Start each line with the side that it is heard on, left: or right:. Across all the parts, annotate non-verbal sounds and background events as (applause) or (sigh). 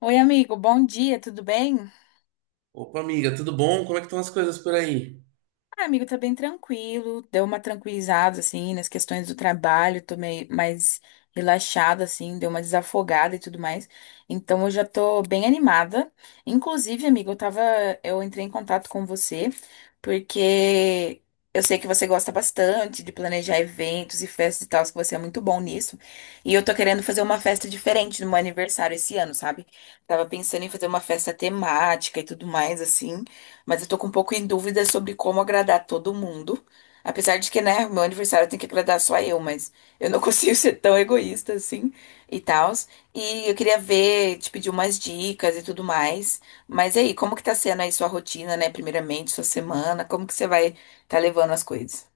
left: Oi, amigo, bom dia, tudo bem?
right: Opa, amiga, tudo bom? Como é que estão as coisas por aí?
left: Ah, amigo, tá bem tranquilo, deu uma tranquilizada, assim, nas questões do trabalho, tô meio mais relaxada, assim, deu uma desafogada e tudo mais, então eu já tô bem animada. Inclusive, amigo, eu entrei em contato com você, porque eu sei que você gosta bastante de planejar eventos e festas e tal, que você é muito bom nisso, e eu tô querendo fazer uma festa diferente no meu aniversário esse ano, sabe? Tava pensando em fazer uma festa temática e tudo mais, assim, mas eu tô com um pouco em dúvida sobre como agradar todo mundo. Apesar de que, né, meu aniversário tem que agradar só eu, mas eu não (laughs) consigo ser tão egoísta assim e tal. E eu queria ver, te pedir umas dicas e tudo mais. Mas e aí, como que tá sendo aí sua rotina, né? Primeiramente, sua semana, como que você vai tá levando as coisas?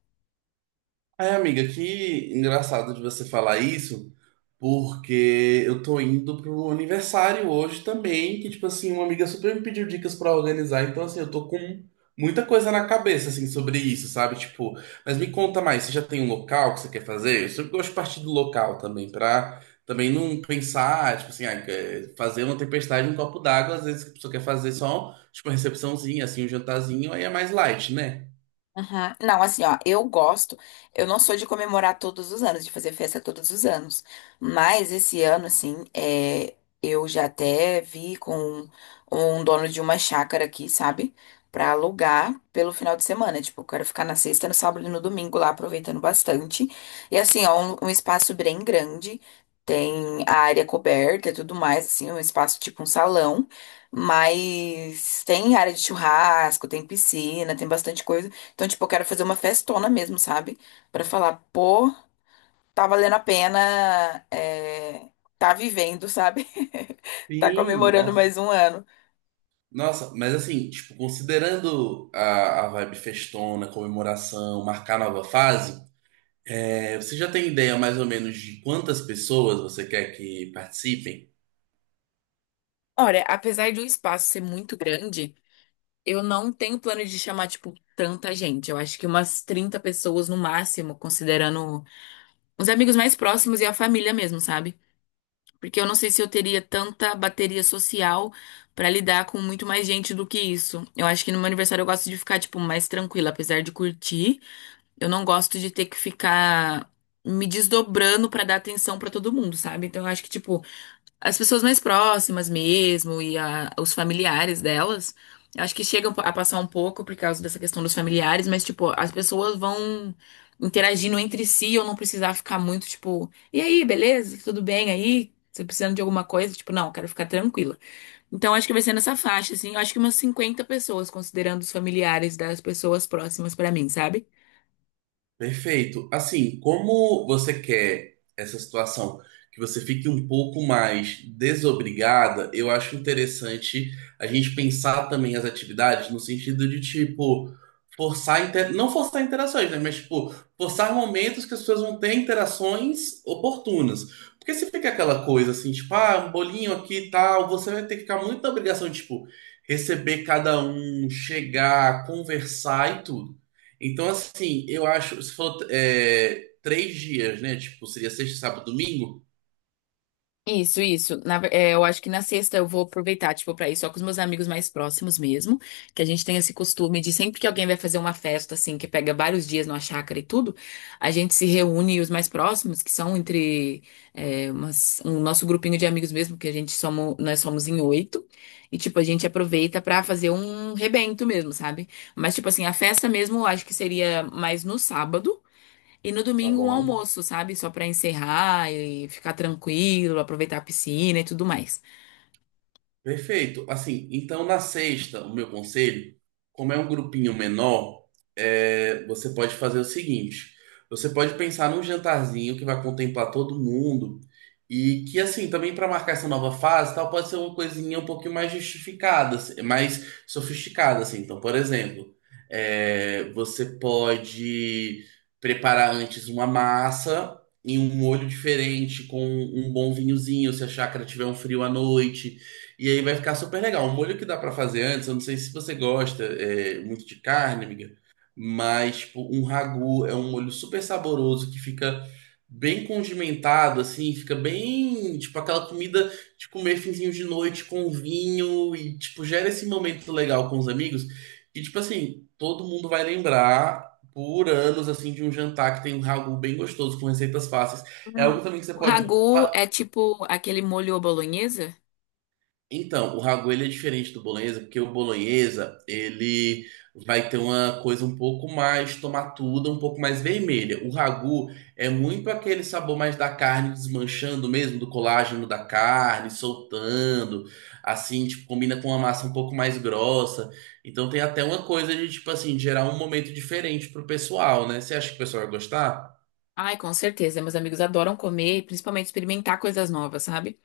right: Ai, amiga, que engraçado de você falar isso, porque eu tô indo pro aniversário hoje também, que, tipo assim, uma amiga super me pediu dicas pra organizar, então, assim, eu tô com muita coisa na cabeça, assim, sobre isso, sabe? Tipo, mas me conta mais, você já tem um local que você quer fazer? Eu sempre gosto de partir do local também, pra também não pensar, tipo assim, ah, é, fazer uma tempestade em um copo d'água, às vezes a pessoa quer fazer só, tipo, uma recepçãozinha, assim, um jantarzinho, aí é mais light, né?
left: Aham. Não, assim, ó, eu gosto. Eu não sou de comemorar todos os anos, de fazer festa todos os anos. Mas esse ano, assim, é, eu já até vi com um dono de uma chácara aqui, sabe? Pra alugar pelo final de semana. Tipo, eu quero ficar na sexta, no sábado e no domingo lá, aproveitando bastante. E assim, ó, um espaço bem grande. Tem a área coberta e tudo mais, assim, um espaço tipo um salão. Mas tem área de churrasco, tem piscina, tem bastante coisa, então, tipo, eu quero fazer uma festona mesmo, sabe? Pra falar, pô, tá valendo a pena, é, tá vivendo, sabe? (laughs) Tá
right: Sim,
left: comemorando
right: nossa.
left: mais um ano.
right: Nossa, mas assim, tipo, considerando a vibe festona, comemoração, marcar nova fase, você já tem ideia mais ou menos de quantas pessoas você quer que participem?
left: Olha, apesar de o espaço ser muito grande, eu não tenho plano de chamar, tipo, tanta gente. Eu acho que umas 30 pessoas no máximo, considerando os amigos mais próximos e a família mesmo, sabe? Porque eu não sei se eu teria tanta bateria social pra lidar com muito mais gente do que isso. Eu acho que no meu aniversário eu gosto de ficar, tipo, mais tranquila, apesar de curtir. Eu não gosto de ter que ficar me desdobrando pra dar atenção pra todo mundo, sabe? Então eu acho que, tipo, as pessoas mais próximas mesmo e os familiares delas, eu acho que chegam a passar um pouco por causa dessa questão dos familiares, mas, tipo, as pessoas vão interagindo entre si, eu não precisar ficar muito, tipo, e aí, beleza? Tudo bem aí? Você precisando de alguma coisa? Tipo, não, quero ficar tranquila. Então, acho que vai ser nessa faixa, assim. Eu acho que umas 50 pessoas, considerando os familiares das pessoas próximas pra mim, sabe?
right: Perfeito. Assim, como você quer essa situação que você fique um pouco mais desobrigada, eu acho interessante a gente pensar também as atividades no sentido de, tipo, forçar, inter... não forçar interações, né? Mas, tipo, forçar momentos que as pessoas vão ter interações oportunas. Porque se fica aquela coisa assim, tipo, ah, um bolinho aqui e tal, você vai ter que ficar muito na obrigação, de, tipo, receber cada um, chegar, conversar e tudo. Então, assim, eu acho. Você falou três dias, né? Tipo, seria sexta, sábado, domingo?
left: Isso, isso. É, eu acho que na sexta eu vou aproveitar, tipo, pra ir só com os meus amigos mais próximos mesmo, que a gente tem esse costume de sempre que alguém vai fazer uma festa, assim, que pega vários dias numa chácara e tudo, a gente se reúne os mais próximos, que são entre é, um nosso grupinho de amigos mesmo, que a gente somos, nós somos em oito, e, tipo, a gente aproveita pra fazer um rebento mesmo, sabe? Mas, tipo assim, a festa mesmo eu acho que seria mais no sábado, e no
right: Tá
left: domingo um
right: bom.
left: almoço, sabe? Só pra encerrar e ficar tranquilo, aproveitar a piscina e tudo mais.
right: Perfeito. Assim, então na sexta, o meu conselho, como é um grupinho menor, você pode fazer o seguinte: você pode pensar num jantarzinho que vai contemplar todo mundo e que, assim, também para marcar essa nova fase, e tal, pode ser uma coisinha um pouquinho mais justificada, assim, mais sofisticada, assim. Então, por exemplo, você pode preparar antes uma massa. Em um molho diferente, com um bom vinhozinho, se a chácara tiver um frio à noite. E aí vai ficar super legal. Um molho que dá pra fazer antes, eu não sei se você gosta muito de carne, amiga, mas tipo, um ragu é um molho super saboroso que fica bem condimentado, assim, fica bem, tipo, aquela comida de comer finzinho de noite com vinho e, tipo, gera esse momento legal com os amigos. E, tipo assim, todo mundo vai lembrar por anos, assim, de um jantar que tem um ragu bem gostoso, com receitas fáceis. É
left: Hum.
right: algo também que você
left: O
right: pode.
left: ragu é tipo aquele molho à bolonhesa?
right: Então, o ragu ele é diferente do bolonhesa, porque o bolonhesa ele vai ter uma coisa um pouco mais tomatuda, um pouco mais vermelha. O ragu é muito aquele sabor mais da carne desmanchando mesmo, do colágeno da carne, soltando, assim, tipo, combina com uma massa um pouco mais grossa. Então tem até uma coisa de, tipo assim, gerar um momento diferente pro pessoal, né? Você acha que o pessoal vai gostar?
left: Ai, com certeza. Meus amigos adoram comer, e principalmente experimentar coisas novas, sabe?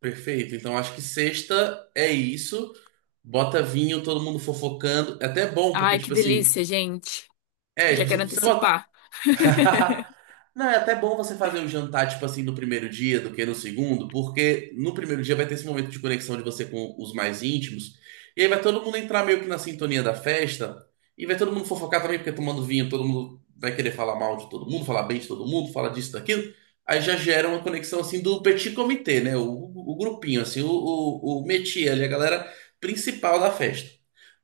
right: Perfeito. Então acho que sexta é isso. Bota vinho, todo mundo fofocando. É até bom, porque,
left: Ai, que
right: tipo assim,
left: delícia, gente.
right: é,
left: Já quero
right: tipo, se você botar
left: antecipar.
right: (laughs) não, é até bom você fazer o jantar, tipo assim, no primeiro dia do que no segundo, porque no primeiro dia vai ter esse momento de conexão de você com os mais íntimos, e aí vai todo mundo entrar meio que na sintonia da festa, e vai todo mundo fofocar também, porque tomando vinho todo mundo vai querer falar mal de todo mundo, falar bem de todo mundo, falar disso, daquilo, aí já gera uma conexão assim do petit comité, né? O grupinho, assim, o métier ali, a galera principal da festa.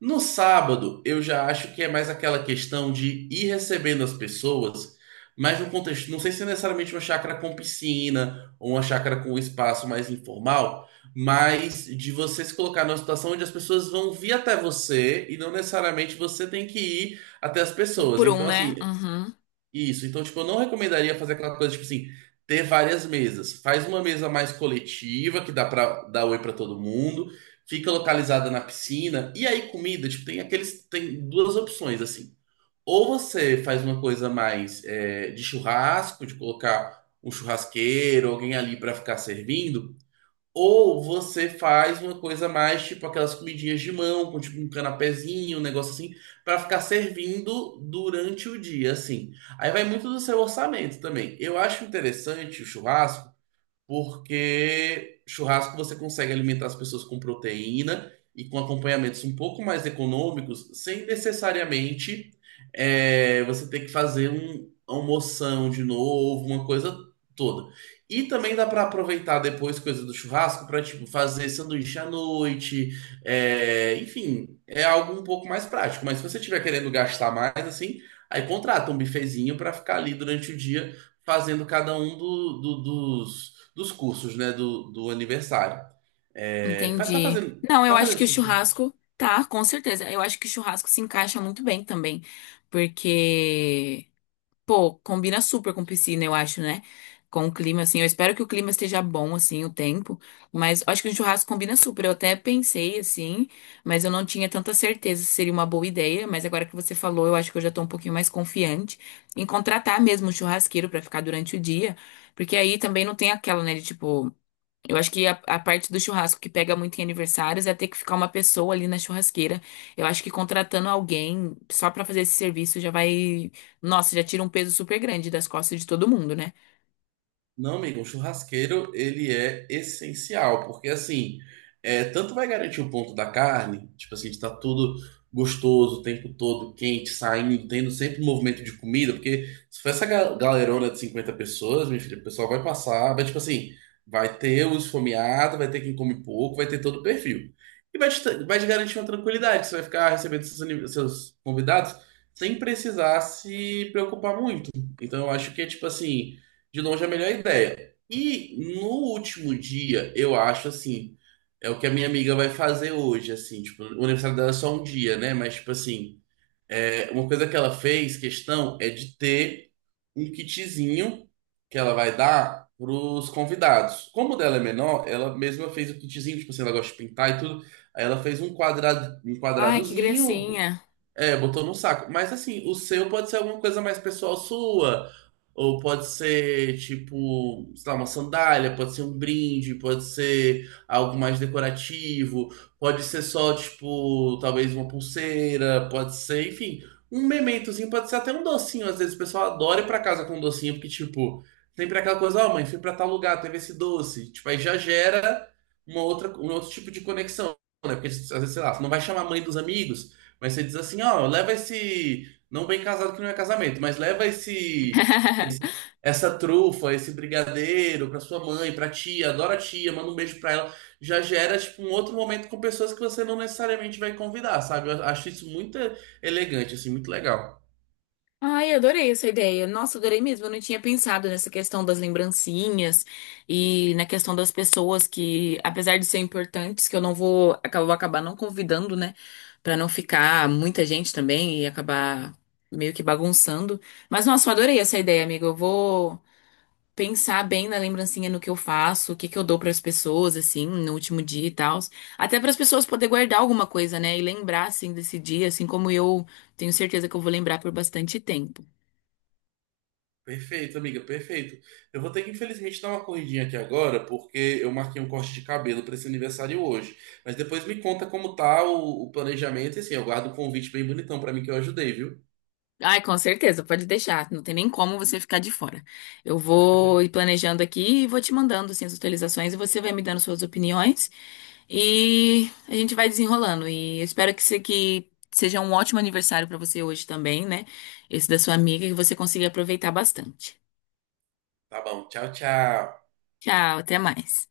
right: No sábado, eu já acho que é mais aquela questão de ir recebendo as pessoas. Mas no contexto, não sei se é necessariamente uma chácara com piscina ou uma chácara com espaço mais informal, mas de você se colocar numa situação onde as pessoas vão vir até você e não necessariamente você tem que ir até as
left: Um
right: pessoas.
left: por um,
right: Então, assim,
left: né? Uhum,
right: isso. Então, tipo, eu não recomendaria fazer aquela coisa, tipo assim, ter várias mesas. Faz uma mesa mais coletiva, que dá pra dar oi pra todo mundo, fica localizada na piscina, e aí comida, tipo, tem aqueles, tem duas opções, assim. Ou você faz uma coisa mais de churrasco, de colocar um churrasqueiro, alguém ali para ficar servindo, ou você faz uma coisa mais tipo aquelas comidinhas de mão, com tipo um canapézinho, um negócio assim, para ficar servindo durante o dia, assim. Aí vai muito do seu orçamento também. Eu acho interessante o churrasco porque churrasco você consegue alimentar as pessoas com proteína e com acompanhamentos um pouco mais econômicos, sem necessariamente você ter que fazer uma moção de novo, uma coisa toda. E também dá para aproveitar depois coisa do churrasco para tipo fazer sanduíche à noite, enfim, é algo um pouco mais prático. Mas se você estiver querendo gastar mais assim, aí contrata um bifezinho para ficar ali durante o dia fazendo cada um dos cursos, né, do aniversário. É,
left: entendi. Não, eu
right: tá
left: acho
right: fazendo
left: que o
right: sentido.
left: churrasco, tá, com certeza. Eu acho que o churrasco se encaixa muito bem também, porque pô, combina super com piscina, eu acho, né? Com o clima, assim. Eu espero que o clima esteja bom, assim, o tempo. Mas eu acho que o churrasco combina super. Eu até pensei, assim, mas eu não tinha tanta certeza se seria uma boa ideia. Mas agora que você falou, eu acho que eu já tô um pouquinho mais confiante em contratar mesmo um churrasqueiro pra ficar durante o dia. Porque aí também não tem aquela, né, de tipo. Eu acho que a parte do churrasco que pega muito em aniversários é ter que ficar uma pessoa ali na churrasqueira. Eu acho que contratando alguém só pra fazer esse serviço já vai. Nossa, já tira um peso super grande das costas de todo mundo, né?
right: Não, amigo, o churrasqueiro ele é essencial, porque assim, é, tanto vai garantir o ponto da carne, tipo assim, de estar tudo gostoso o tempo todo, quente, saindo, tendo sempre movimento de comida, porque se for essa galerona de 50 pessoas, minha filha, o pessoal vai passar, vai tipo assim, vai ter os esfomeado, vai ter quem come pouco, vai ter todo o perfil. E vai te garantir uma tranquilidade, você vai ficar recebendo seus, seus convidados sem precisar se preocupar muito. Então eu acho que é tipo assim. De longe é a melhor ideia. E no último dia, eu acho assim, é o que a minha amiga vai fazer hoje, assim, tipo, o aniversário dela é só um dia, né? Mas, tipo assim, é, uma coisa que ela fez, questão, é de ter um kitzinho que ela vai dar pros convidados. Como o dela é menor, ela mesma fez o kitzinho, tipo assim, ela gosta de pintar e tudo. Aí ela fez um quadrado, um
left: Ai, que
right: quadradozinho,
left: gracinha.
right: é, botou no saco. Mas assim, o seu pode ser alguma coisa mais pessoal sua. Ou pode ser, tipo, sei lá, uma sandália, pode ser um brinde, pode ser algo mais decorativo, pode ser só, tipo, talvez uma pulseira, pode ser, enfim, um mementozinho, pode ser até um docinho. Às vezes o pessoal adora ir pra casa com um docinho, porque, tipo, sempre aquela coisa, ó, mãe, fui pra tal lugar, teve esse doce. Tipo, aí já gera um outro tipo de conexão, né? Porque às vezes, sei lá, você não vai chamar a mãe dos amigos. Mas você diz assim, ó, leva esse. Não bem casado que não é casamento, mas leva
left: (laughs)
right: esse- essa trufa, esse brigadeiro pra sua mãe, pra tia, adora a tia, manda um beijo pra ela. Já gera, tipo, um outro momento com pessoas que você não necessariamente vai convidar, sabe? Eu acho isso muito elegante, assim, muito legal.
left: Ai, adorei essa ideia. Nossa, adorei mesmo. Eu não tinha pensado nessa questão das lembrancinhas e na questão das pessoas que, apesar de ser importantes, que eu não vou, vou acabar não convidando, né? Pra não ficar muita gente também e acabar meio que bagunçando. Mas, nossa, eu adorei essa ideia, amiga. Eu vou pensar bem na lembrancinha, no que eu faço, o que que eu dou pras pessoas, assim, no último dia e tal. Até para as pessoas poderem guardar alguma coisa, né? E lembrar, assim, desse dia, assim como eu tenho certeza que eu vou lembrar por bastante tempo.
right: Perfeito, amiga, perfeito. Eu vou ter que, infelizmente, dar uma corridinha aqui agora, porque eu marquei um corte de cabelo para esse aniversário hoje. Mas depois me conta como tá o planejamento, e assim, eu guardo o convite bem bonitão para mim que eu ajudei, viu?
left: Ai, com certeza, pode deixar. Não tem nem como você ficar de fora. Eu vou ir planejando aqui e vou te mandando assim, as atualizações e você vai me dando suas opiniões e a gente vai desenrolando. E eu espero que, que seja um ótimo aniversário para você hoje também, né? Esse da sua amiga, que você consiga aproveitar bastante.
right: Tá bom, tchau, tchau.
left: Tchau, até mais.